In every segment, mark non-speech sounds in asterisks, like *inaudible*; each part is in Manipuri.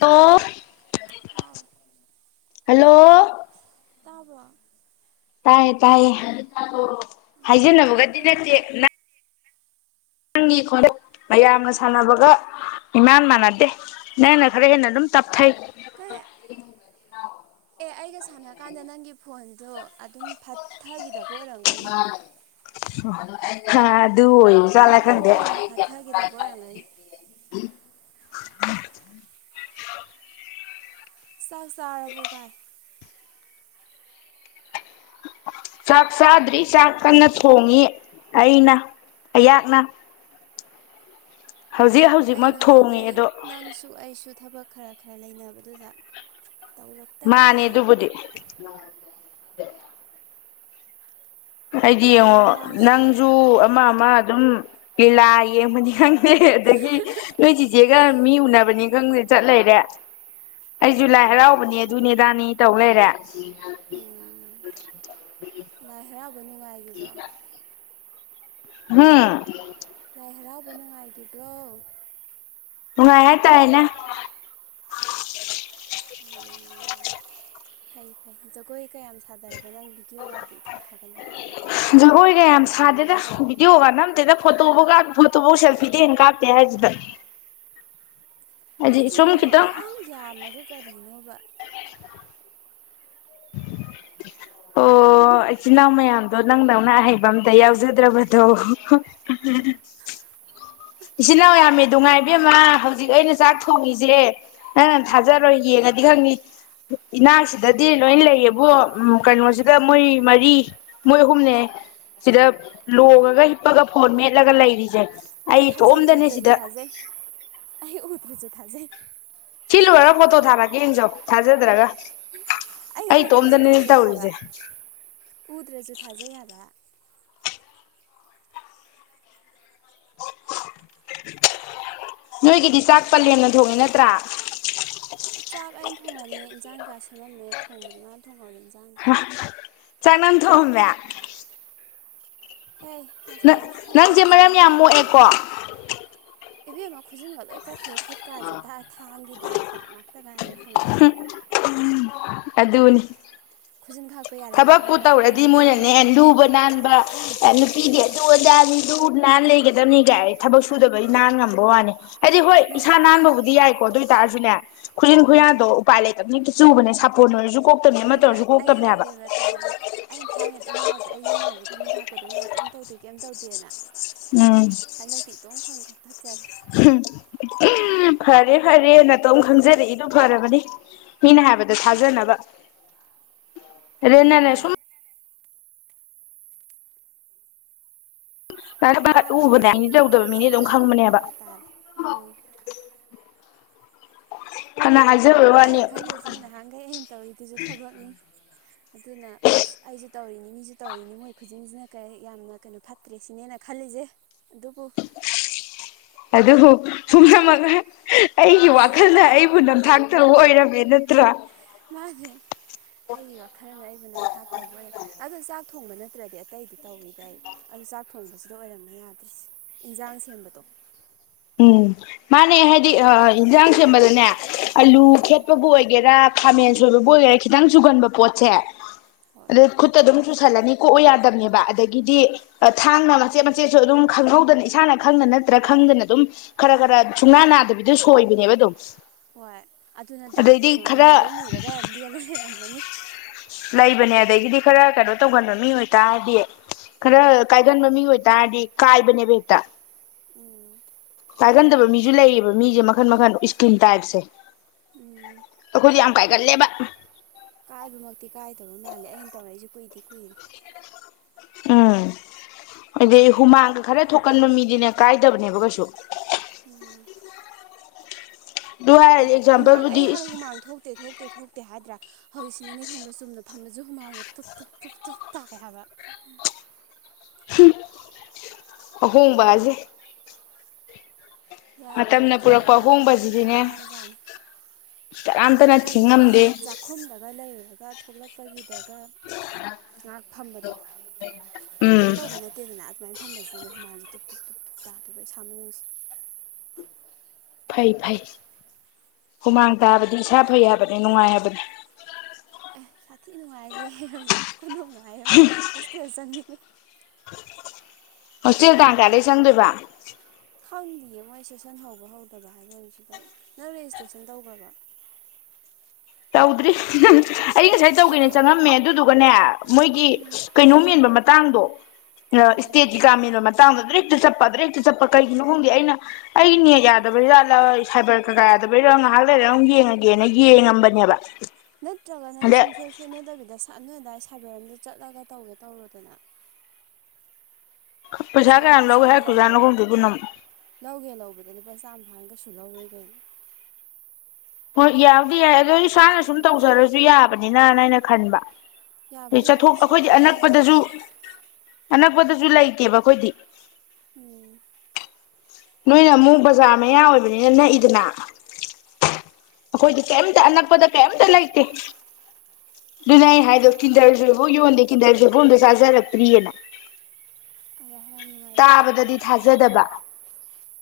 ꯂꯣ ꯍꯥꯎ ꯍꯂꯣ ꯇꯕ ꯇꯥꯏꯌꯦ ꯇꯥꯏꯌꯦ ꯑꯣ ꯍꯥꯏꯖꯅꯕꯒꯗꯤ ꯑꯩ ꯅꯠꯇꯦ ꯅꯪꯒꯤ ꯈ ꯃꯌꯥꯝꯅ ꯁꯥꯟꯅꯕꯒ ꯏꯃꯥꯟ ꯃꯥꯟꯅꯗꯦ ꯅꯪꯅ ꯈꯔ ꯍꯦꯟꯅ ꯑꯗꯨꯝ ꯇꯞꯊꯩ ꯀꯩ *unintelligible* ꯑꯦ ꯑꯩꯒ ꯁꯥꯟꯅ ꯀꯥꯟꯗ ꯅꯪꯒꯤ ꯐꯣꯟꯗꯣ ꯑꯗꯨꯝ ꯐꯊꯒꯤꯗꯕ ꯑꯣꯏꯔꯝꯒꯅꯤ ꯍꯥ ꯑꯗꯨ ꯑꯗꯨ ꯑꯣꯏ ꯅꯪ ꯐꯣꯟꯅ ꯐꯥꯊꯈꯤꯗꯕ ꯑꯣꯏꯔꯝꯒꯅꯤ *unintelligible* ꯆꯥꯛ ꯆꯥꯔꯕꯣ ꯚꯥꯏ *unintelligible* ꯆꯥꯛ ꯆꯥꯗ꯭ꯔꯤ ꯆꯥꯛ ꯀꯟꯅ ꯊꯣꯡꯉꯤ ꯑꯩꯅ ꯑꯩꯍꯥꯛꯅ ꯍꯧꯖꯤꯛ ꯎꯝ ꯑꯩ ꯍꯧꯖꯤꯛꯃꯛ ꯊꯣꯡꯉꯦ ꯅꯍꯥꯟꯈꯩ ꯑꯗꯣ ꯅꯪꯁꯨ ꯑꯩꯁꯨ ꯊꯕꯛ ꯈꯔ ꯈꯔ ꯂꯩꯅꯕꯗꯨꯗ ꯃꯥꯅꯦ ꯇꯧꯔꯛꯇꯕꯅꯤꯗ ꯑꯗꯨꯕꯨꯗꯤ ꯑꯩꯗꯤ ꯑꯗꯒꯤ ꯌꯦꯡꯉꯣ ꯉꯔꯥꯡꯁꯨ ꯅꯪꯁꯨ ꯑꯃ ꯑꯃ ꯑꯗꯨꯝ ꯂꯤꯂꯥ ꯌꯦꯡꯕꯅꯤ ꯈꯪꯗꯦ ꯑꯗꯒꯤ ꯅꯣꯏ ꯆꯤꯆꯦꯒ ꯃꯤ ꯎꯅꯕ ꯅꯤ ꯈꯪꯗꯦ ꯆꯠ ꯂꯩꯔꯦ ꯑꯩꯁꯨ ꯂꯥꯏ ꯍꯔꯥꯎꯕꯅꯦ ꯑꯗꯨꯅꯦꯗꯥꯅꯤ ꯇꯧ ꯂꯩꯔꯦ ꯎꯝ ꯂꯥꯏ ꯍꯔꯥꯎꯕ ꯅꯨꯡꯉꯥꯏꯈꯤꯕ꯭ꯔꯣ ꯍꯥꯥ ꯂ ꯍꯔꯥꯎꯕ ꯅꯨꯡꯉꯥꯏꯈꯤꯕ꯭ꯔꯣ ꯃꯨꯉꯥꯏꯌꯥ ꯇ ꯍꯥꯏꯅ ꯑꯣ ꯐꯩ ꯐꯩ ꯖꯒꯣꯏ ꯀꯌꯥꯝ ꯁꯥꯗꯔꯛꯒꯦ ꯑꯗꯨꯒ ꯅꯪ ꯚꯤꯗꯤꯑꯣꯒꯗꯤ ꯏꯊꯥ ꯊꯥꯒꯠꯂꯛꯇꯦ ꯀ ꯌꯥꯝ ꯁꯥꯗꯦꯗ ꯚꯗꯤꯑꯣ ꯀꯥꯟꯅꯝꯗꯦꯗ ꯐꯣꯇꯣꯐꯥꯎ ꯀꯥꯞ ꯐꯣꯇꯣꯐꯥꯎ ꯁꯦꯜꯐꯤꯗꯤ ꯍꯦꯟꯅ ꯀꯥꯞꯇꯦ ꯍꯥꯏꯁꯤꯗ ꯍꯥꯏꯗꯤ ꯅꯆꯤꯟ ꯁꯨꯝ ꯏꯅꯥꯎꯗ ꯈꯤꯇꯪ ꯌꯥꯝ ꯌꯥꯝꯃꯒ ꯀꯔꯤꯅꯣꯕ *unintelligible* ꯑꯣ ꯑꯣ ꯏꯆꯤꯤꯟ ꯏꯅꯥꯎ ꯃꯌꯥꯝꯗꯣ ꯅꯪ ꯅꯧꯅ ꯑꯍꯩꯕ ꯑꯝꯗ ꯌꯥꯎꯖꯗ꯭ꯔꯕꯗꯣ *unintelligible* ꯏꯆꯤꯟꯜꯅꯥꯎ ꯌꯥꯝꯃꯤ ꯅꯨꯡꯉꯥꯏꯕꯃ ꯍꯧꯖꯤꯛ ꯑꯩꯅ ꯆꯥꯛ ꯊꯣꯡꯉꯁꯦ ꯅꯪ ꯅꯪ ꯎꯝ ꯊꯥꯖꯔꯣꯏ ꯌꯦꯡꯉꯗꯤ ꯈꯪꯅꯤ ꯏꯅꯥꯎꯁꯤ ꯗꯗꯤ ꯂꯣꯏ ꯂꯩꯌꯦꯕ ꯀꯩꯅꯣꯁꯤꯗ ꯃꯣꯏ ꯃꯔꯤ ꯃꯣꯏ ꯑꯍꯨꯝꯅꯦ ꯁꯤꯗ ꯂꯣꯡꯉꯒ ꯍꯤꯞꯄꯒ ꯐꯣꯟ ꯃꯦꯠꯂꯒ ꯂꯩꯔꯤꯁꯦ ꯑꯩ ꯊꯥꯖ ꯏꯇꯣꯝꯗꯅꯦ ꯎꯗꯔꯁꯨ ꯁꯤꯗ ꯊꯥꯖꯩ ꯑꯩ ꯎꯇꯔꯁꯨꯨ ꯊꯥꯖꯩ ꯁꯤꯤꯜꯂꯨ ꯈꯔꯒ ꯄꯣꯠꯇꯣ ꯊꯥꯔꯛꯀꯦ ꯏꯟꯖꯣ ꯊꯥꯖꯗ꯭ꯔꯒ ꯑꯩ ꯎꯗ꯭ꯔꯁꯨ ꯏꯇꯣꯝꯗꯅꯦ ꯊꯥꯖꯩ ꯍꯥꯏꯕ ꯇꯧꯔꯤꯁꯦ ꯎꯗ꯭ꯔꯁꯨ ꯊꯥꯖꯩ ꯍꯥꯏꯕ ꯅꯣꯏꯒꯤꯗꯤ ꯆꯥꯛ ꯑꯩꯈꯣꯏ ꯄꯂꯦꯝꯦꯝꯅ ꯊꯣꯡꯉꯦ ꯅꯠꯇ꯭ꯔꯥ ꯆꯥꯛ ꯑꯩꯅ ꯊꯣꯡꯉꯝꯃꯦ ꯏꯟꯖꯥꯡ ꯀꯌꯥ ꯁꯦꯝꯃꯝꯃꯦ ꯊꯣꯡꯕꯗꯤ ꯃꯥꯅ ꯊꯣꯡꯍꯧꯔꯦ ꯏꯟꯁꯥꯡꯗꯤ ꯆꯥꯛꯅꯝ ꯊꯣꯡꯑꯝꯃꯦ ꯍꯦ ꯉꯁꯥꯏ ꯅꯪ ꯑꯌꯨꯛꯁꯨ ꯊꯣꯡꯉꯦ ꯑꯩ ꯅꯪꯁꯦ ꯍꯧꯖꯤꯛꯀꯥꯟ ꯃꯔꯝ ꯑꯗꯨꯝ ꯌꯥꯝ ꯊꯣꯡꯉꯦ ꯃꯣꯛꯑꯦꯀꯣ ꯏꯕꯦꯝꯃ ꯈꯨꯖꯤꯟꯒ ꯂꯣꯏ ꯀꯛꯈ꯭ꯔꯦ ꯈꯨꯠꯀꯥꯁꯦ ꯊꯥꯡꯒꯤ ꯗꯥꯛ ꯗꯥꯛ ꯉꯥꯛꯇ ꯉꯥꯏꯔꯦ ꯁꯉꯥ ꯎ ꯑꯗꯨ ꯑꯗꯨꯅꯤ ꯈꯨꯖꯤꯟ ꯈꯥꯛꯄ ꯌꯥꯔꯝꯗ꯭ꯔꯦꯍꯦ ꯊꯕꯛꯛꯇꯨ ꯚꯥꯏ ꯇꯧꯔꯗꯤ ꯑꯩꯅ ꯌꯨꯝꯗ ꯃꯣꯏꯅꯅꯦ ꯂꯨꯕ ꯅꯥꯟꯕ ꯄꯤꯗꯦ ꯑꯗꯨ ꯑꯣꯖꯥꯅꯤꯗꯨ ꯅꯍꯥꯟ ꯂꯩꯒꯗꯕꯅꯤꯒꯥꯏ ꯊꯕꯛ ꯁꯨꯗꯕꯩ ꯅꯍꯥꯟ ꯉꯝꯕ ꯋꯥꯅꯤ ꯍꯥꯏꯗꯤ ꯍꯣꯏ ꯏꯁꯥ ꯅꯠꯇꯦ ꯅꯥꯟꯕꯕꯨꯗꯤ ꯌꯥꯏꯀꯣ ꯑꯗꯨ ꯑꯣꯏꯇꯥꯔꯁꯨꯅꯦ ꯈꯨꯖꯤꯟ ꯎꯝ ꯈꯨꯌꯥꯟꯗꯣ ꯎꯄꯥꯏ ꯂꯩꯇꯕꯅꯤ ꯆꯨꯕꯅꯦ ꯁꯥꯄꯣꯟ ꯑꯣꯏꯔꯁꯨ ꯀꯣꯛꯇꯕꯅꯦ ꯑꯃꯠꯇ ꯍꯣꯏꯕ ꯑꯣꯏꯔꯁꯨ ꯑꯩ ꯀꯣꯛꯇꯕꯅꯦꯕ ꯍꯥꯏꯒꯦꯕ ꯇꯥꯎꯕ ꯑꯩꯅ ꯊꯥꯏꯅ ꯑꯗꯨꯝ ꯍꯥꯏꯗ꯭ꯔꯦ ꯑꯩ ꯌꯨꯝꯗꯔꯁꯨ ꯈꯨꯠꯖꯤꯟ ꯈꯥꯛꯄ ꯑꯗꯨꯝ ꯌꯥꯏ ꯀꯩꯝ ꯇꯧꯗꯦ ꯀꯩꯝ ꯇꯧꯗꯦꯅ ꯎꯝ ꯍꯥꯟꯅꯇꯠꯇ ꯈ ꯀ ꯎꯝ ꯐꯔꯦ ꯐꯔꯦ ꯅꯇꯣꯝ ꯈꯪꯖꯔꯛꯏꯗꯨ ꯐꯔꯕꯅꯤ ꯃꯤꯅ ꯍꯥꯏꯕꯗ ꯊꯥꯖꯅꯕ *unintelligible* ꯔꯦ ꯅꯅꯦ ꯎꯝ ꯁ ꯅ ꯚ ꯎꯕꯅꯦ ꯃꯤꯅꯤ ꯇꯥꯈꯤꯗ꯭ꯔꯦꯅꯦꯍꯦ ꯂꯧꯗꯕ ꯃꯤꯅꯤ ꯑꯗꯨꯝ ꯈꯪꯕꯅꯦꯕ ꯇꯥꯔꯦ ꯇꯥꯔꯦ ꯎꯝ ꯀ ꯑ ꯈꯥꯏ ꯂꯩꯁꯤꯅ ꯅꯍꯥꯟꯈꯩ ꯑꯩꯅ ꯇꯧꯔꯤꯗꯨꯁꯨ ꯊꯕꯛꯅꯤ ꯑꯗꯨꯅ ꯑꯩꯁꯨ ꯇꯧꯔꯤꯅꯤ ꯃꯤꯁꯨ ꯇꯧꯔꯤꯅꯤ ꯃꯣꯏ ꯈꯨꯖꯤꯟꯁꯤꯅ ꯀꯩ ꯌꯥꯝꯅ ꯀꯩꯅꯣ ꯐꯠꯇ꯭ꯔꯦ ꯁꯤꯅꯦꯅ ꯈꯜꯂꯤꯁꯦ ꯑꯗꯨꯕꯨ ꯎ ꯑꯗꯨꯕꯨ ꯄꯨꯝꯅꯃꯒ ꯑꯩꯒꯤ ꯋꯥꯈꯜꯗ ꯑꯩꯕꯨ ꯅꯝꯊꯥꯛꯇꯕ ꯑꯣꯏꯔꯝꯃꯦꯅ ꯀꯨꯗ꯭ꯔꯥ ꯃꯥꯅꯦ ꯑꯩꯒꯤ ꯋꯥꯈꯜꯅ ꯑꯩꯕꯨ ꯅꯝꯊꯥꯛ ꯇꯧꯕ ꯑꯣꯏꯔꯝ ꯑꯗꯣ ꯆꯥꯛ ꯆꯥꯛ ꯊꯣꯡꯕ ꯅꯠꯇ꯭ꯔꯗꯤ ꯑꯇꯩꯗꯤ ꯇꯧꯋꯤꯗꯩ ꯑꯗꯨ ꯆꯥꯛ ꯊꯣꯡꯕꯁꯤꯗ ꯑꯣꯏꯔꯝꯃꯦ ꯌꯥꯗꯔꯤꯁꯦ ꯏꯟꯖꯥꯡ ꯁꯦꯝꯕꯗꯣ *unintelligible* ꯎꯝ ꯃꯥꯅꯦ ꯍꯥꯏꯗꯤ ꯌꯦꯟꯖꯥꯡ ꯁꯦꯝꯕꯗꯅꯦ ꯑꯥꯂꯨ ꯎꯝ ꯈꯦꯠꯄꯕꯨ ꯑꯣꯏꯒꯦꯔꯥ ꯈꯥꯃꯦꯟ ꯁꯣꯏꯕꯕꯨ ꯑꯣꯏꯒꯦꯔꯥ ꯈꯤꯇꯪ ꯆꯨꯒꯟꯕ ꯄꯣꯠꯁꯦ ꯍꯣꯏ ꯔꯦ ꯈꯨꯠꯇ ꯑꯗꯨꯝ ꯆꯨꯁꯜꯂꯅꯤ ꯀꯣꯛꯎ ꯌꯥꯗꯕꯅꯦꯕ ꯑꯗꯒꯤꯗꯤ ꯊꯥꯡꯅ ꯃꯆꯦꯠ ꯃꯆꯦꯠꯁꯨ ꯑꯗꯨꯝ ꯈꯪꯍꯧꯗꯅ ꯏꯁꯥꯅ ꯈꯪꯗꯅ ꯅꯠꯇ꯭ꯔꯥ ꯈꯪꯗꯅ ꯑꯗꯨꯝ ꯈꯔ ꯈꯔ ꯁꯨꯡꯅꯥ ꯅꯥꯗꯕꯤꯗꯣ ꯁꯣꯏꯕꯅꯦꯕ ꯑꯗꯨꯝ ꯍꯣꯏ ꯑꯗꯨꯅ ꯗꯥꯛ ꯑꯗꯩꯗꯤ ꯈꯔ ꯃꯨꯔ ꯃꯨꯔꯒ ꯂꯦꯜꯂ ꯂꯩꯔꯝꯃꯅꯤ ꯂꯩꯕꯅꯦ ꯑꯗꯒꯤꯗꯤ ꯈꯔ ꯀꯩꯅꯣ ꯇꯧꯒꯟꯕ ꯃꯤ ꯑꯣꯏꯇꯥꯔꯗꯤ ꯈꯔ ꯀꯥꯏꯒꯟꯕ ꯃꯤ ꯑꯣꯏꯇꯥꯔꯗꯤ ꯀꯥꯏꯕꯅꯦꯕ ꯍꯦꯛꯇ ꯎꯝ ꯀꯥꯏꯒꯟꯗꯕ ꯃꯤꯁꯨ ꯂꯩꯌꯦꯕ ꯃꯤꯁꯦ ꯃꯈꯟ ꯃꯈꯟ ꯏꯁꯀꯤꯟ ꯇꯥꯏꯞꯁꯦ ꯎꯝ ꯑꯩꯈꯣꯏꯗꯤ ꯌꯥꯝ ꯀꯥꯏꯒꯜꯂꯦꯕ ꯀꯥꯏꯕꯃꯛꯇꯤ ꯀꯥꯏꯗꯕ ꯃꯥꯜꯂꯦ ꯑꯩꯅ ꯇꯧꯔꯛꯏꯁꯤꯦ ꯀꯨꯏꯗꯤ ꯀꯨꯏꯔꯦ ꯎꯝ ꯍꯥꯏꯗꯤ ꯍꯨꯃꯥꯡꯒ ꯈꯔ ꯊꯣꯛꯀꯟꯕ ꯃꯤꯗꯤꯅꯦ ꯀꯥꯏꯗꯕꯅꯦꯕ ꯀꯩꯁꯨ ꯎꯝ ꯑꯗꯨ ꯑꯦ ꯍꯥꯏꯔꯗꯤ ꯍꯨꯃꯥꯡ ꯑꯦꯛꯖꯥꯝꯄꯜꯕꯨꯗꯤ ꯑꯩ ꯍꯥꯟꯅ ꯏꯁ ꯍꯨꯃꯥꯡ ꯊꯣꯛꯇꯦ ꯊꯣꯛꯇꯦ ꯊꯣꯛꯇꯦ ꯍꯥꯏꯗ꯭ꯔꯥ ꯍꯧꯖꯤꯛꯁꯤꯅꯅꯦ ꯈꯪꯕ꯭ꯔꯥ ꯆꯨꯝꯅ ꯐꯝꯝꯕꯁꯨ ꯍꯨꯃꯜꯗ ꯇꯨꯞ ꯇꯨꯞ ꯇꯨꯞꯞ ꯇꯨꯞ ꯇꯥꯏꯌꯦꯕ ꯎ ꯍꯣꯡ ꯖꯦ ꯌꯥꯗꯦꯕꯨ ꯊꯕꯛ ꯄꯨꯔꯛꯄ ꯈꯔ ꯇꯧꯔꯗꯤ ꯑꯍꯣꯡꯕꯁꯤꯗꯤꯅꯦ ꯑꯗꯨꯣ ꯋꯥ ꯖꯥꯅꯤ ꯀꯅꯥꯝꯇꯅ ꯍꯥꯏꯗꯤ ꯊꯤꯡꯉꯝꯗꯦ ꯆꯥꯛꯈꯨꯝꯗꯒ ꯂꯩꯔꯨꯔꯒ ꯊꯣꯛꯂꯛꯄꯒꯤꯗ ꯉꯥꯏꯍꯥꯛ ꯐꯝꯕꯗꯣ ꯀꯩꯝ ꯎꯝ ꯇꯧꯕ ꯅꯠꯇꯦꯗꯅ ꯁꯨꯃꯥꯏꯅ ꯐꯝꯕꯁꯤꯗꯗꯤ ꯍꯨꯃꯟꯁꯦ ꯇꯨꯞ ꯇꯨꯞ ꯇꯨꯞ ꯇꯞ ꯇꯥꯗꯕ ꯏꯁꯥ ꯃꯅꯨꯡꯁꯦ ꯐꯩ ꯐꯩ ꯍꯨꯃꯥꯡ ꯇꯥꯕꯗꯤ ꯏꯁꯥ ꯐꯩ ꯍꯥꯏꯕꯅꯤ ꯅꯨꯡꯉꯥꯏ ꯍꯥꯏꯕꯅꯦ ꯐꯥꯊꯤ ꯅꯨꯡꯉꯥꯏꯔꯤꯦ ꯍꯧꯖꯤꯛ ꯈꯨꯗꯣꯡꯉꯥꯏꯔꯕꯅꯤ ꯍꯣꯁꯇꯦꯜ ꯆꯪꯅꯤꯡꯉꯦ ꯍꯣꯁ ꯇ ꯀꯗ ꯆꯪꯗꯣꯏꯕ ꯈꯪꯗꯌꯦ ꯃꯣꯏ ꯁꯦꯁꯟ ꯍꯧꯕ ꯍꯧꯗꯕ ꯍꯥꯏꯕ ꯑꯃꯁꯨ ꯂꯩ ꯅꯪ ꯔꯦꯖꯤꯁꯇ꯭ꯔꯦꯁꯟ ꯇꯧꯈ꯭ꯔꯕ *inaudible* ꯇꯥꯎꯗ꯭ꯔꯤ ꯑꯩ ꯉꯁꯥꯏ ꯇꯧꯒꯦꯅ ꯀꯩꯗꯧ ꯆꯪꯉꯝꯃꯦ ꯑꯗꯨꯗꯨꯒꯅꯦ ꯃꯣꯏꯒꯤ ꯎꯝ ꯀꯩꯅꯣꯝ ꯃꯦꯟꯕ ꯃꯇꯥꯡꯗꯣ ꯀꯔꯤ ꯏꯁꯇꯦꯖꯒꯃꯤꯅꯣ ꯃ ꯆꯥꯡꯗꯗ ꯍꯦꯛꯇ ꯆꯠꯄ ꯑꯗ ꯍꯦꯛꯇ ꯆꯠꯄ ꯀꯩꯒꯤꯅꯣ ꯈꯪꯗꯦ ꯑꯩꯅ ꯑꯩꯒꯤ ꯅꯦꯛ ꯌꯥꯗꯕꯩꯠꯂ ꯁꯥꯏꯕꯔ ꯀꯀꯥ ꯑꯗꯨꯕꯩꯔꯣ ꯉꯥꯏꯍꯥꯛ ꯂꯩꯔ ꯑꯃ ꯌꯦꯡꯉꯒꯦꯅ ꯌꯦꯡꯉꯝꯕꯅꯦꯕ ꯅꯠꯇ꯭ꯔꯒꯅ ꯑꯗꯩ ꯁꯨꯡꯁꯣꯏ ꯁꯣꯏꯅꯗꯕꯤꯗ ꯁꯠꯅ ꯑꯗꯥꯋꯥꯏ ꯁꯥꯏꯕꯔ ꯑꯝꯗ ꯆꯠꯂꯒ ꯇꯧꯒꯦ ꯇꯧꯔꯣꯗꯅ ꯄꯩꯁꯥ ꯄꯩꯁꯥꯁꯨ ꯀꯌꯥꯝ ꯀꯩꯁꯨ ꯂꯧꯒꯦ ꯌꯥꯝ ꯍꯥꯏꯔꯛꯇꯣꯏꯖꯥꯠꯅꯣ ꯂꯧꯔꯣꯏ ꯈꯪꯗꯦ ꯑꯗꯨꯅ ꯑꯃꯨꯛ ꯂꯧꯒꯦ ꯂꯧꯕꯗ ꯂꯨꯄꯥ ꯆꯥꯝꯃ ꯍꯥꯡ ꯀꯩ ꯆꯨꯂꯥꯎ ꯂꯣꯏꯒꯅ ꯍ ꯌꯥꯎꯗꯤ ꯌꯥꯏ ꯑꯗꯣ ꯏꯁꯥꯅ ꯁꯨꯝ ꯇꯧꯖꯔꯁꯨ ꯌꯥꯕꯅꯤꯅꯅ ꯑꯩꯅ ꯈꯟꯕ ꯑꯩ ꯌꯥꯕꯨꯗꯤ ꯌꯥꯏ ꯑꯗꯨ ꯆꯠꯊꯣꯛ ꯑꯩꯈꯣꯏꯗꯤ ꯁꯣꯏꯗꯕꯗꯨꯅ ꯑꯅꯛꯄꯗꯁꯨ ꯐꯩꯗꯅ ꯑꯅꯥꯛꯄꯗꯁꯨ ꯏꯂ ꯏꯇꯦꯕ ꯀꯣꯏꯇ ꯎꯝ ꯅꯣꯏꯅ ꯑꯃꯨꯛ ꯕꯖꯥꯔ ꯃꯌꯥ ꯑꯣꯏꯕꯅꯤꯅ ꯅꯛꯏꯗꯅ ꯑꯩꯈꯣꯏꯗꯤ ꯀꯩꯝꯇ ꯑꯅꯛꯄꯗ ꯀꯩꯝꯇ ꯂꯩꯇꯦ ꯑꯗꯨꯅ ꯑꯩ ꯍꯥꯏꯗꯣ ꯀꯤꯟꯗꯔꯁꯤꯐꯥꯎ ꯌꯣꯟꯗꯦ ꯀꯤꯟꯗꯔꯖꯤꯐꯣ ꯑꯝꯗ ꯆꯥꯖꯔꯛꯇ꯭ꯔꯤꯑꯅ *inaudible* ꯌꯥꯝ ꯅꯨꯡꯉꯥꯏꯇꯤꯌꯦ ꯇꯥꯕꯗꯗꯤ ꯊꯥꯖꯗꯕ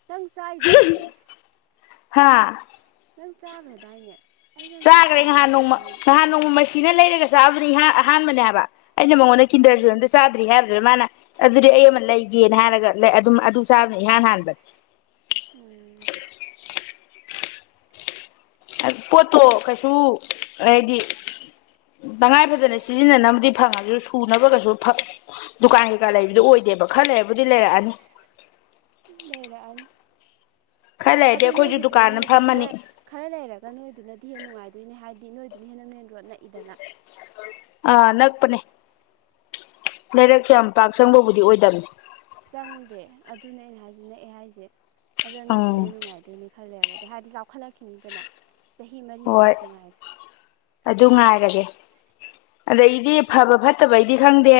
ꯅꯪ ꯆꯥꯏꯗꯨꯗꯤ ꯍꯥꯥ ꯅꯪ ꯆꯥꯈ꯭ꯔꯗꯥꯏꯅꯦ ꯑꯩ ꯅꯪ ꯆꯥꯈ꯭ꯔꯦ ꯆꯥꯈꯤꯒꯨꯝ ꯅꯍꯥꯟ ꯅꯣꯡꯃ ꯂꯥꯛꯈꯤꯒꯨꯝ ꯅꯍꯥꯟ ꯅꯣꯡꯃꯩꯁꯤꯅ ꯂꯩꯔꯒ ꯆꯥꯕꯅꯤꯥꯟ ꯑꯍꯥꯟꯕꯅꯦ ꯍꯥꯏꯕ ꯑꯩꯅ ꯃꯉꯣꯟꯗ ꯑꯥ ꯀꯤꯟꯗꯔꯁꯨ ꯑꯝ ꯆꯗ꯭ꯔꯤ ꯍꯥꯏꯕꯗ꯭ꯔꯥ ꯃꯥꯅ ꯑꯗꯨꯗꯤ ꯑꯩ ꯑꯃ ꯂꯩꯒꯦꯅ ꯍꯥꯏꯔꯒ ꯑꯗꯨꯝ ꯑꯗꯨ ꯆꯥꯕꯅꯦ ꯏꯍꯥꯟ ꯍꯥꯟꯕ ꯎꯝ ꯄꯣꯠꯇꯣ ꯀꯩꯁꯨ ꯔꯦꯗꯤ ꯇꯉꯥꯏ ꯐꯗꯅ ꯁꯤꯖꯤꯟꯅꯅꯕꯗꯤ ꯐꯪꯉꯁꯨ ꯁꯨꯅꯕꯒꯩꯁꯨ ꯗꯨꯀꯥꯟ ꯀꯩꯀꯥ ꯂꯩꯕꯗꯨꯣ ꯑꯣꯏꯗꯦꯕ ꯈꯔ ꯂꯩꯔꯕꯨꯗꯤ ꯂꯩꯔꯛꯑꯅꯤ ꯂꯩꯔꯔꯥꯛꯏ ꯈꯔ ꯂꯩꯔꯗꯤ ꯑꯗꯣ ꯑꯩꯈꯣꯏꯁꯨ ꯗꯨꯀꯥꯟ ꯑꯃ ꯅꯣꯏꯒꯤꯗꯨꯗꯅꯗꯤ ꯐꯝꯃꯅꯤ ꯈꯔ ꯈꯔ ꯂꯩꯔꯒ ꯅꯣꯏꯗꯨꯅꯗꯤ ꯍꯦꯟꯅ ꯅꯨꯡꯉꯥꯏꯗꯣꯏꯅꯦ ꯍꯥꯏꯗꯤ ꯅꯣꯏ ꯑꯗꯨ ꯍꯟꯅꯅꯦꯟ *inaudible* ꯑꯥ ꯅꯛꯄꯅꯦ ꯂꯩꯔꯛꯁ ꯌꯥꯝ ꯄꯥꯛ ꯆꯪꯕꯕꯨꯗꯤ ꯑꯣꯏꯗꯕꯅꯦ ꯆꯪꯗꯦ ꯑꯗꯨꯅꯦ ꯑꯩꯅ ꯍꯥꯏꯁ ꯅꯛꯑꯦ ꯍꯥꯏꯁꯦ ꯑꯗ ꯅꯣꯏꯗꯨꯅ ꯎꯝ ꯍꯦꯟꯅ ꯅꯨꯡꯉꯥꯏꯗꯣꯏꯅꯦ ꯈꯜꯂꯦꯔꯒꯗꯤ ꯑꯗꯩ ꯍꯥꯏꯗꯤ ꯆꯥꯎꯈꯠꯂꯛꯈꯤꯅꯤꯗꯅ ꯆꯍꯤ ꯃꯔꯤ ꯍꯣꯏ ꯃꯉꯥꯇ ꯉꯥꯏꯔꯦ ꯑꯗꯨ ꯉꯥꯏꯔꯒꯦ ꯑꯗꯩꯗꯤ ꯐꯕ ꯐꯠꯇꯕ ꯑꯩꯗꯤ ꯈꯪꯗꯦ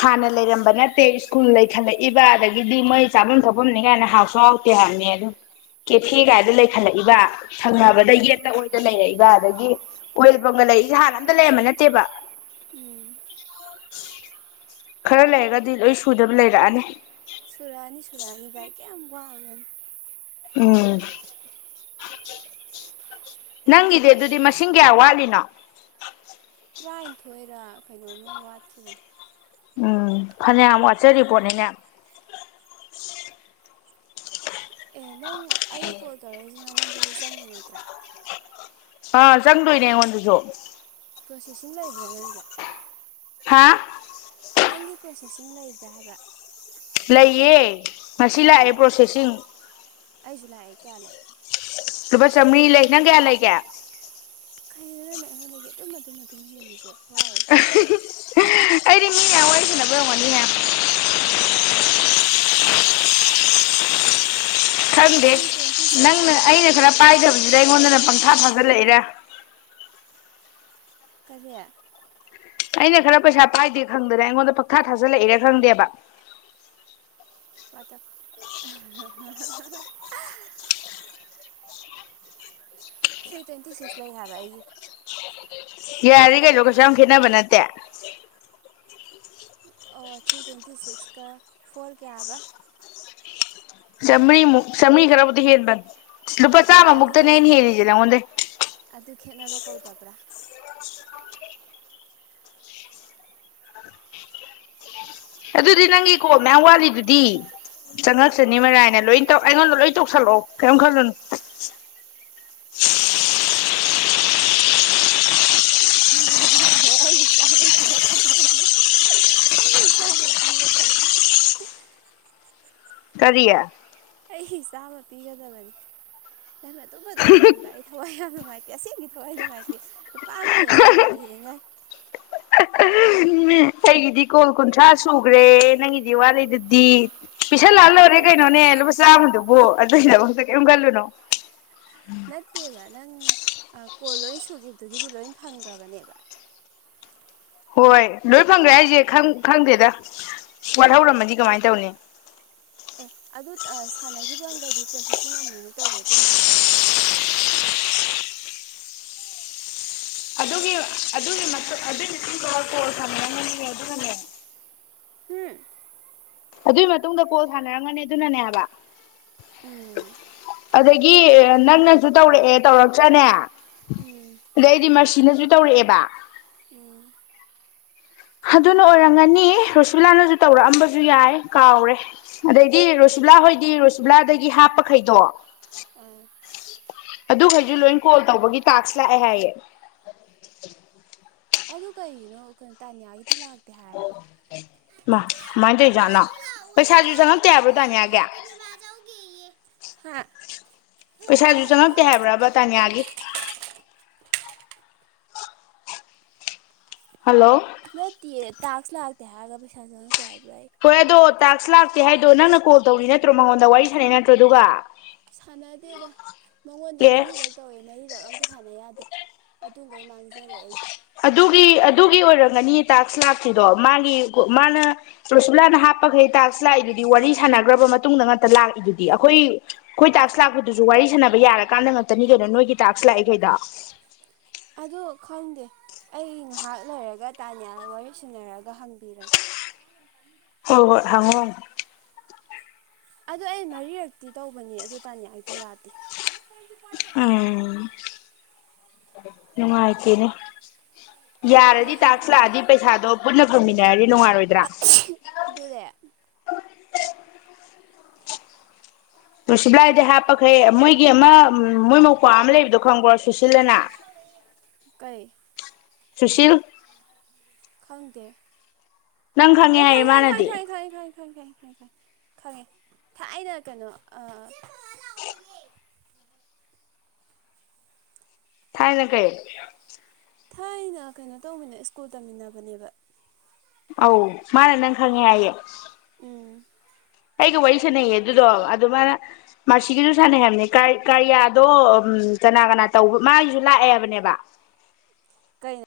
ꯍꯥꯟꯅ ꯂꯩꯔꯝꯕ ꯅꯠꯇꯦ ꯁ꯭ꯀꯨꯜ ꯂꯩꯈꯠꯂꯛꯏꯕ ꯑꯗꯒꯤꯗꯤ ꯃꯩ ꯆꯥꯐꯝ ꯊꯛꯐꯝꯅꯤ ꯀꯥꯏꯅ ꯍꯥꯎꯁꯨ ꯍꯥꯎꯇꯦ ꯍꯥꯏ ꯀꯦꯊꯦ ꯀꯥꯏꯗ ꯂꯩꯈꯠꯂꯛꯏꯕ ꯁꯪꯅꯕꯗ ꯎꯝ ꯂꯩꯔꯛꯏꯒ ꯑꯗꯒꯤ ꯑꯣꯏꯜ ꯂꯩ ꯍꯥꯟꯅ ꯑꯝꯇ ꯂꯩꯔꯝꯕ ꯅꯠꯇꯦꯕ ꯎꯝ ꯈꯔ ꯂꯩꯔꯒꯗꯤ ꯂꯣꯏ ꯁꯨꯗꯕ ꯂꯩꯔꯛꯑꯅꯤ ꯁꯨꯔꯛꯑꯅꯤ ꯁꯨꯔꯛꯑꯅꯤ ꯚꯥꯏ ꯀꯌꯥꯝ ꯋꯥꯠꯂꯤꯕꯅꯣ ꯎꯝ ꯅꯪꯒꯤꯗꯤ ꯑꯗꯨꯗꯤ ꯃꯁꯤꯡ ꯀꯌꯥ ꯋꯥꯠꯂꯤꯅꯣ ꯇꯔꯥꯅꯤꯊꯣꯏꯔ ꯀꯩꯅꯣꯝꯃ ꯋꯥꯠꯈꯤꯕꯅꯦ ꯎꯝ ꯐꯅ ꯑꯃꯨꯛ ꯋꯥꯠꯆꯔꯤ ꯄꯣꯠꯅꯤꯅꯦ ꯑꯦ ꯅꯪ ꯑꯩꯅ ꯀꯣꯜ ꯇꯧꯔꯛꯏꯁꯦ ꯅꯪꯉꯣꯟꯗꯁꯨ ꯆꯪꯉꯤ ꯅꯠꯇ꯭ꯔꯥ ꯑ ꯆꯪꯗꯣꯏꯅꯦ ꯑꯩꯉꯣꯟꯗꯁꯨ ꯄ꯭ꯔꯣꯁꯦꯁꯤꯡ ꯂꯩꯕ꯭ꯔꯥ ꯅꯪꯒꯤ ꯍꯥ ꯅꯪꯒꯤ ꯄ꯭ꯔꯣꯁꯦꯁꯁꯤꯡ ꯂꯩꯕ꯭ꯔꯥ ꯍꯥꯏꯕ ꯂꯩꯌꯦ ꯉꯁꯤ ꯀꯌꯥ ꯂꯥꯛꯑꯦ ꯂꯩ ꯄ꯭ꯔꯣꯁꯦꯁꯤꯡ ꯑꯩꯁꯨ ꯂꯥꯛꯑꯦ ꯀꯌꯥ ꯂꯥꯛꯑꯦ ꯂꯨꯄꯥ ꯆꯥꯝꯔꯤ ꯂꯩ ꯅꯪ ꯀꯌꯥ ꯂꯩꯒꯦ ꯈꯩꯗꯨꯗꯅ ꯑꯩꯉꯣꯟꯗꯒꯤ ꯑꯗꯨꯝ ꯑꯗꯨꯝ ꯑꯗꯨꯝ ꯍꯦꯜꯂꯤꯁꯦ ꯍꯏ ꯑꯩꯗꯤ ꯃꯤ ꯌꯥꯝꯌꯥꯝ ꯋꯥꯔꯤꯏꯁꯤꯅꯕ ꯍꯝꯉꯅꯤꯅꯦ ꯈꯪꯗꯦ ꯊ꯭ꯔꯤ ꯇ꯭ꯋꯦꯟꯇꯤ ꯁꯤꯛꯁ ꯅꯪꯅ ꯂꯩꯕꯅꯦ ꯑꯩꯅ ꯊ꯭ꯔꯤ ꯈꯔ ꯇ꯭ꯋꯦꯟꯇꯤ ꯁꯤꯛꯁ ꯄꯥꯏꯗꯕꯁꯤꯗ ꯑꯩꯉꯣꯟꯗꯅ ꯄꯪꯊ ꯏꯁꯥ ꯐꯖ ꯂꯩꯔꯦ ꯀꯔꯤ ꯑꯩꯅ ꯈꯔ ꯄꯩꯁꯥ ꯄꯥꯏꯗꯦ ꯈꯪꯗꯅ ꯑꯩꯉꯣꯟꯗ ꯄꯛꯊꯥ ꯊꯥꯖꯜꯂꯛꯏꯔ ꯈꯪꯗꯦꯕ ꯇ ꯊ꯭ꯔꯤ ꯇ꯭ꯋꯦꯟꯇꯤ ꯁꯤꯛꯁ ꯂꯩ ꯍꯥꯏꯕ ꯑꯩꯒꯤ ꯌꯥꯔꯦ ꯀꯩꯅꯣ ꯀꯩꯁꯨ ꯌꯥꯝ ꯈꯦꯠꯅꯕ ꯅꯠꯇꯦ ꯑꯣ ꯊ꯭ꯔꯤ ꯇ꯭ꯋꯦꯟꯇꯤ ꯁꯤꯛꯁꯀ ꯐꯣꯔ ꯀꯌꯥꯕ ꯁ ꯁꯦꯝꯦꯅꯤ ꯈꯔꯕꯗꯤ ꯍꯦꯗ ꯂꯨꯄꯥ ꯑꯗꯨꯅꯦ ꯆꯥꯃ ꯃꯨꯛꯇꯅꯦꯟ ꯑꯗꯨꯒꯁꯦ ꯍꯗ ꯅ ꯃꯗꯦ ꯑꯗꯨ ꯈꯦꯠꯅꯕ ꯀꯧꯗꯕ꯭ꯔꯥ ꯑꯗꯨꯗꯤ ꯅꯪꯒꯤ ꯀꯣ ꯃꯌꯥꯝ ꯋꯥꯠꯂꯤꯗꯨꯗꯤ ꯆꯪꯉꯛꯁꯤꯅꯤ ꯃꯔꯥꯏꯅ ꯂꯣꯏ ꯑꯩꯉꯣꯟꯗ ꯂꯣꯏ ꯇꯧꯁꯜꯂꯛꯑꯣ ꯀꯔꯤꯝ ꯈꯜꯂꯨꯅꯣ *unintelligible* ꯌꯥꯔꯣꯏ ꯌꯥꯔꯣꯏ ꯑꯩꯒꯤ ꯏꯁꯥꯃꯛ ꯀꯤꯔꯛꯀꯗꯕꯅꯤ ꯑꯩ ꯏꯁꯥꯃ ꯄꯤꯒꯗꯕꯅꯤ ꯀꯔꯤꯌꯥ ꯑꯩ ꯆꯥꯝꯃ ꯄꯤꯒꯗꯕꯅꯤ ꯅ ꯑꯗꯨ ꯑꯗꯨꯝ ꯍꯦꯟꯕ ꯑꯩ ꯊꯋꯥꯏ ꯌꯥ ꯅꯨꯡꯉꯥꯏꯇꯦ ꯑꯁꯦꯡ ꯊ ꯑꯩ ꯅꯨꯡꯉꯥꯏꯇꯦ ꯑꯗꯨꯄꯥꯝ ꯊꯣꯛ ꯑꯣꯏꯔꯁꯨ ꯅꯣꯡꯃꯨꯇ ꯍꯡꯉꯥꯏ ꯎꯝ ꯑꯩꯒꯤꯗꯤ ꯀꯣꯜ ꯀꯨꯟꯊ꯭ꯔꯥ ꯁꯨꯈ꯭ꯔꯦ ꯅꯪꯒꯤꯗꯤ ꯋꯥꯦꯗꯨꯗꯤ ꯄꯤꯁꯟꯂꯥꯜꯍꯔꯦ ꯑꯦ ꯀꯩꯅꯣꯅꯦ ꯂꯨꯄꯥ ꯆꯥꯝꯃꯗꯨꯕꯨ ꯑꯗꯨꯒꯤꯗꯐꯛꯇ ꯀꯔꯤꯝ ꯀꯜꯂꯨꯅꯣ ꯅꯠꯇꯦꯕ ꯅꯪ ꯀꯣꯜ ꯂꯣꯏ ꯁꯨꯈꯤꯕꯗꯨꯒꯤꯗꯤ ꯂꯣꯏ ꯐꯪꯈ꯭ꯔꯕꯅꯦꯕ ꯍꯣꯏ ꯂꯣꯏ ꯐꯪꯈ꯭ꯔꯦ ꯍꯥꯏꯁꯦ ꯈꯪꯗꯦꯗ ꯋꯥꯠꯍꯧꯔꯝꯃꯗꯤ ꯀꯃꯥꯏꯅ ꯇꯧꯅꯤ ꯃꯥꯏꯧ ꯑꯦ ꯑꯗꯨ ꯁꯥꯟꯅꯈꯤꯕꯒꯩꯗꯤ ꯄ꯭ꯔꯣꯁꯦꯁꯤꯡ ꯑꯃꯨꯛꯃꯨꯛ ꯇꯧꯕꯗ ꯄꯨꯟ ꯄꯨꯟ ꯇꯧꯔꯛꯄꯅꯦ ꯑꯗꯨꯒꯤ ꯑꯗꯨꯒꯤ ꯑꯗꯨꯒꯤ ꯃꯇꯨꯡꯗ ꯀꯣꯜ ꯁꯥꯟꯅꯔꯝꯒꯅꯤ ꯑꯗꯨꯅꯅꯦ ꯎꯝ ꯑꯗꯨꯏ ꯃꯇꯨꯡꯗ ꯀꯣꯜ ꯊꯥꯅꯔꯝꯒꯅꯤ ꯑꯗꯨꯅꯅꯦ ꯍꯥꯏꯕ ꯎꯝ ꯑꯗꯒꯤ ꯅꯪꯅꯁꯨ ꯇꯧꯔꯛꯑꯦ ꯇꯧꯔꯛꯇ꯭ꯔꯅꯦ ꯎꯝ ꯎꯝ ꯑꯗꯩꯗꯤ ꯁꯤꯅꯁꯨ ꯇꯧꯔꯛꯑꯦꯕ ꯎꯝ ꯑꯗꯨꯅ ꯑꯣꯏꯔꯝꯒꯅꯤ ꯔꯣꯁꯤꯂꯥꯅꯁꯨ ꯇꯧꯔꯛꯑꯝꯕꯁꯨ ꯌꯥꯏ ꯀꯥꯎꯔꯦ ꯑꯗꯩꯗꯤ ꯔꯣꯁꯤ ꯂꯥ ꯍꯣꯏꯗꯤ ꯔꯣꯁꯤꯕꯂꯥꯗꯒꯤ ꯍꯥꯞꯄꯈꯩꯗꯣ ꯑ ꯑꯗꯨꯈꯩꯁꯨ ꯂꯣꯏ ꯀꯣꯜ ꯇꯧꯕꯒꯤ ꯇꯥꯛꯁ ꯂꯥꯛꯑꯦ ꯍꯥꯏꯌꯦꯦ ꯑꯗꯨ ꯀꯩꯒꯤꯅꯣ ꯀꯩꯅꯣ ꯇꯥꯅꯤꯌꯥꯒꯤꯗꯤ ꯂꯥꯛꯦ ꯑꯣ ꯃꯥ ꯃꯥꯗ ꯆꯅ ꯃꯃꯥꯅ ꯂꯥꯛꯑꯣꯏ ꯄꯩꯁꯥꯖ ꯏꯟꯖꯥꯡ ꯆꯅ ꯁꯦꯅꯃꯣꯏ ꯇꯕꯗꯥꯅꯤꯒꯦ ꯄꯨꯔꯅꯤꯃꯥ ꯆꯧꯒꯦꯌꯦ ꯍꯥ ꯄꯩꯁꯥꯁꯨ ꯆꯪꯉꯛꯇꯦ ꯍꯥꯏꯕ꯭ꯔꯥꯕ ꯇꯥꯅꯤꯌꯥꯒꯤ ꯍꯜꯂꯣ ꯅꯠꯇꯦ ꯇꯥꯛꯁ ꯂꯥꯛꯇꯦ ꯍꯥꯏꯔꯒ ꯄꯩꯁꯥ ꯆꯪꯉꯛꯇꯦ ꯍꯥꯏꯕ꯭ꯔꯥ ꯑꯩ ꯍꯣꯏ ꯑꯗꯣ ꯇꯥꯛꯁ ꯂꯥꯛꯇꯦ ꯍꯥꯏꯗꯣ ꯅꯪꯅ ꯀꯣꯜ ꯇꯧꯔꯤ ꯅꯠꯇ꯭ꯔꯣ ꯃꯉꯣꯟꯗ ꯋꯥꯔꯤ ꯁꯥꯟꯅꯩ ꯅꯠꯇ꯭ꯔꯣ ꯑꯗꯨꯒ ꯁꯥꯟꯅꯗꯦꯗ ꯃꯉꯣꯟꯗ ꯑꯦ ꯃꯔꯤꯔꯛ ꯇꯧꯋꯦ ꯃꯔꯤꯔꯛ ꯑꯝꯇ ꯁꯥꯟꯅ ꯌꯥꯗꯦ ꯑꯗꯨꯩ ꯃꯥꯡꯖꯦ ꯑꯗꯨꯒꯤ ꯑꯗꯨꯒꯤ ꯑꯣꯏꯔꯝꯒꯅꯤ ꯇꯥꯛꯁ ꯂꯥꯛꯇ꯭ꯗꯣ ꯃꯥꯒꯤ ꯃꯥꯅ ꯄ꯭ꯔꯨꯁꯤꯂꯥꯅ ꯍꯥꯞꯄꯈꯩ ꯇꯥꯛꯁ ꯂꯥꯛꯏꯗꯨ ꯋꯥꯔꯤ ꯁꯥꯟꯅꯈ꯭ꯔꯕ ꯃꯇꯨꯡꯗ ꯉ ꯂꯥꯛꯏꯗꯨꯗꯤ ꯑꯩꯈꯣꯏ ꯑꯩꯈꯣꯏ ꯇꯥꯛ ꯂꯥꯛꯄꯗꯨꯁꯨ ꯋꯥꯔꯤ ꯁꯥꯟꯅꯕ ꯌꯥꯔꯀꯥꯟꯗ ꯉꯥꯛꯇꯅꯤ ꯀꯩꯅꯣ ꯅꯣꯏꯒꯤ ꯇꯥꯛꯁ ꯂꯥꯛꯑꯦꯈꯩꯗ ꯑꯗꯨ ꯈꯪꯗꯦ ꯑꯩ ꯉꯥꯏꯍꯥꯛ ꯂꯩꯔꯒ ꯇꯥꯅꯤ ꯋꯥꯔꯤ ꯁꯅꯔꯒ ꯍꯪꯕꯤꯔꯒꯦ ꯍꯣꯏ ꯍꯣꯏ ꯍꯪꯉ ꯑꯗꯨ ꯑꯩ ꯃꯔꯤꯔꯛꯇꯤ ꯇꯧꯕꯅꯤ ꯑꯗꯨ ꯇꯅꯤ ꯑꯩꯗ ꯌꯥꯗꯦ ꯄꯗꯤ ꯄꯁꯅ ꯅꯣꯡꯅꯦ ꯎꯝ ꯅꯨꯡꯉꯥꯏꯇꯦꯅꯦ ꯃꯥ ꯌꯥꯔꯗꯤ ꯍꯪꯉ ꯇꯥꯛꯁꯂꯛꯑꯗꯤ ꯄꯩꯁꯥꯗꯣ ꯄꯨꯟꯅ ꯄꯨꯨꯝꯃꯤꯟꯅꯔꯗꯤ ꯅꯨꯡꯉꯥꯏꯔꯣꯏꯗ꯭ꯔꯥ ꯑꯗꯨꯅꯦ ꯔꯨꯁꯤꯞꯂꯥꯏꯗ ꯍꯥꯞꯄꯈꯩ ꯃꯣꯏꯒꯤ ꯑꯃ ꯃꯣꯏ ꯃꯧ꯭ꯋꯥ ꯑꯃ ꯂꯩꯕꯗꯣ ꯈꯪꯕ꯭ꯔꯣ ꯁꯨꯁꯤꯜꯂꯅ ꯍ ꯁꯨꯁꯤꯜ ꯈꯪꯗꯦ ꯅꯪ ꯈꯪꯉꯦ ꯑꯣ ꯈꯥꯏ ꯍꯥꯏꯌꯦ ꯈ ꯃꯥꯅꯗꯤ ꯈꯪꯉꯦ ꯊꯥꯏ ꯑꯅ ꯀꯩꯅꯣ ꯊꯥꯏꯅ ꯀꯩ ꯊꯥꯏꯅ ꯀꯩꯅꯣ ꯇꯧꯃꯤꯟꯅ ꯁ꯭ꯀꯨꯜ ꯇꯝꯃꯤꯟꯅꯕꯅꯦꯕ ꯑꯧ ꯃꯥꯅꯦ ꯅꯪ ꯈꯪꯉꯦ ꯍꯥꯏꯏꯌꯦꯦ ꯎꯝ ꯑꯩꯒ ꯋꯥꯔꯤ ꯁꯥꯟꯅꯩꯑꯦ ꯑꯗꯨꯗꯣ ꯑꯗꯨꯃꯅ ꯃꯁꯤꯁꯤꯒꯤꯁꯨ ꯁꯥꯟꯅꯩ ꯍꯥꯏꯕꯅꯦ ꯀꯥꯔꯤꯌꯥꯗꯣ ꯎ ꯀꯅꯥ ꯀꯅꯥ ꯇꯧꯕ ꯃꯥꯒꯤꯁꯨ ꯂꯥꯛꯑꯦꯕꯅꯦꯕ ꯀꯩꯅ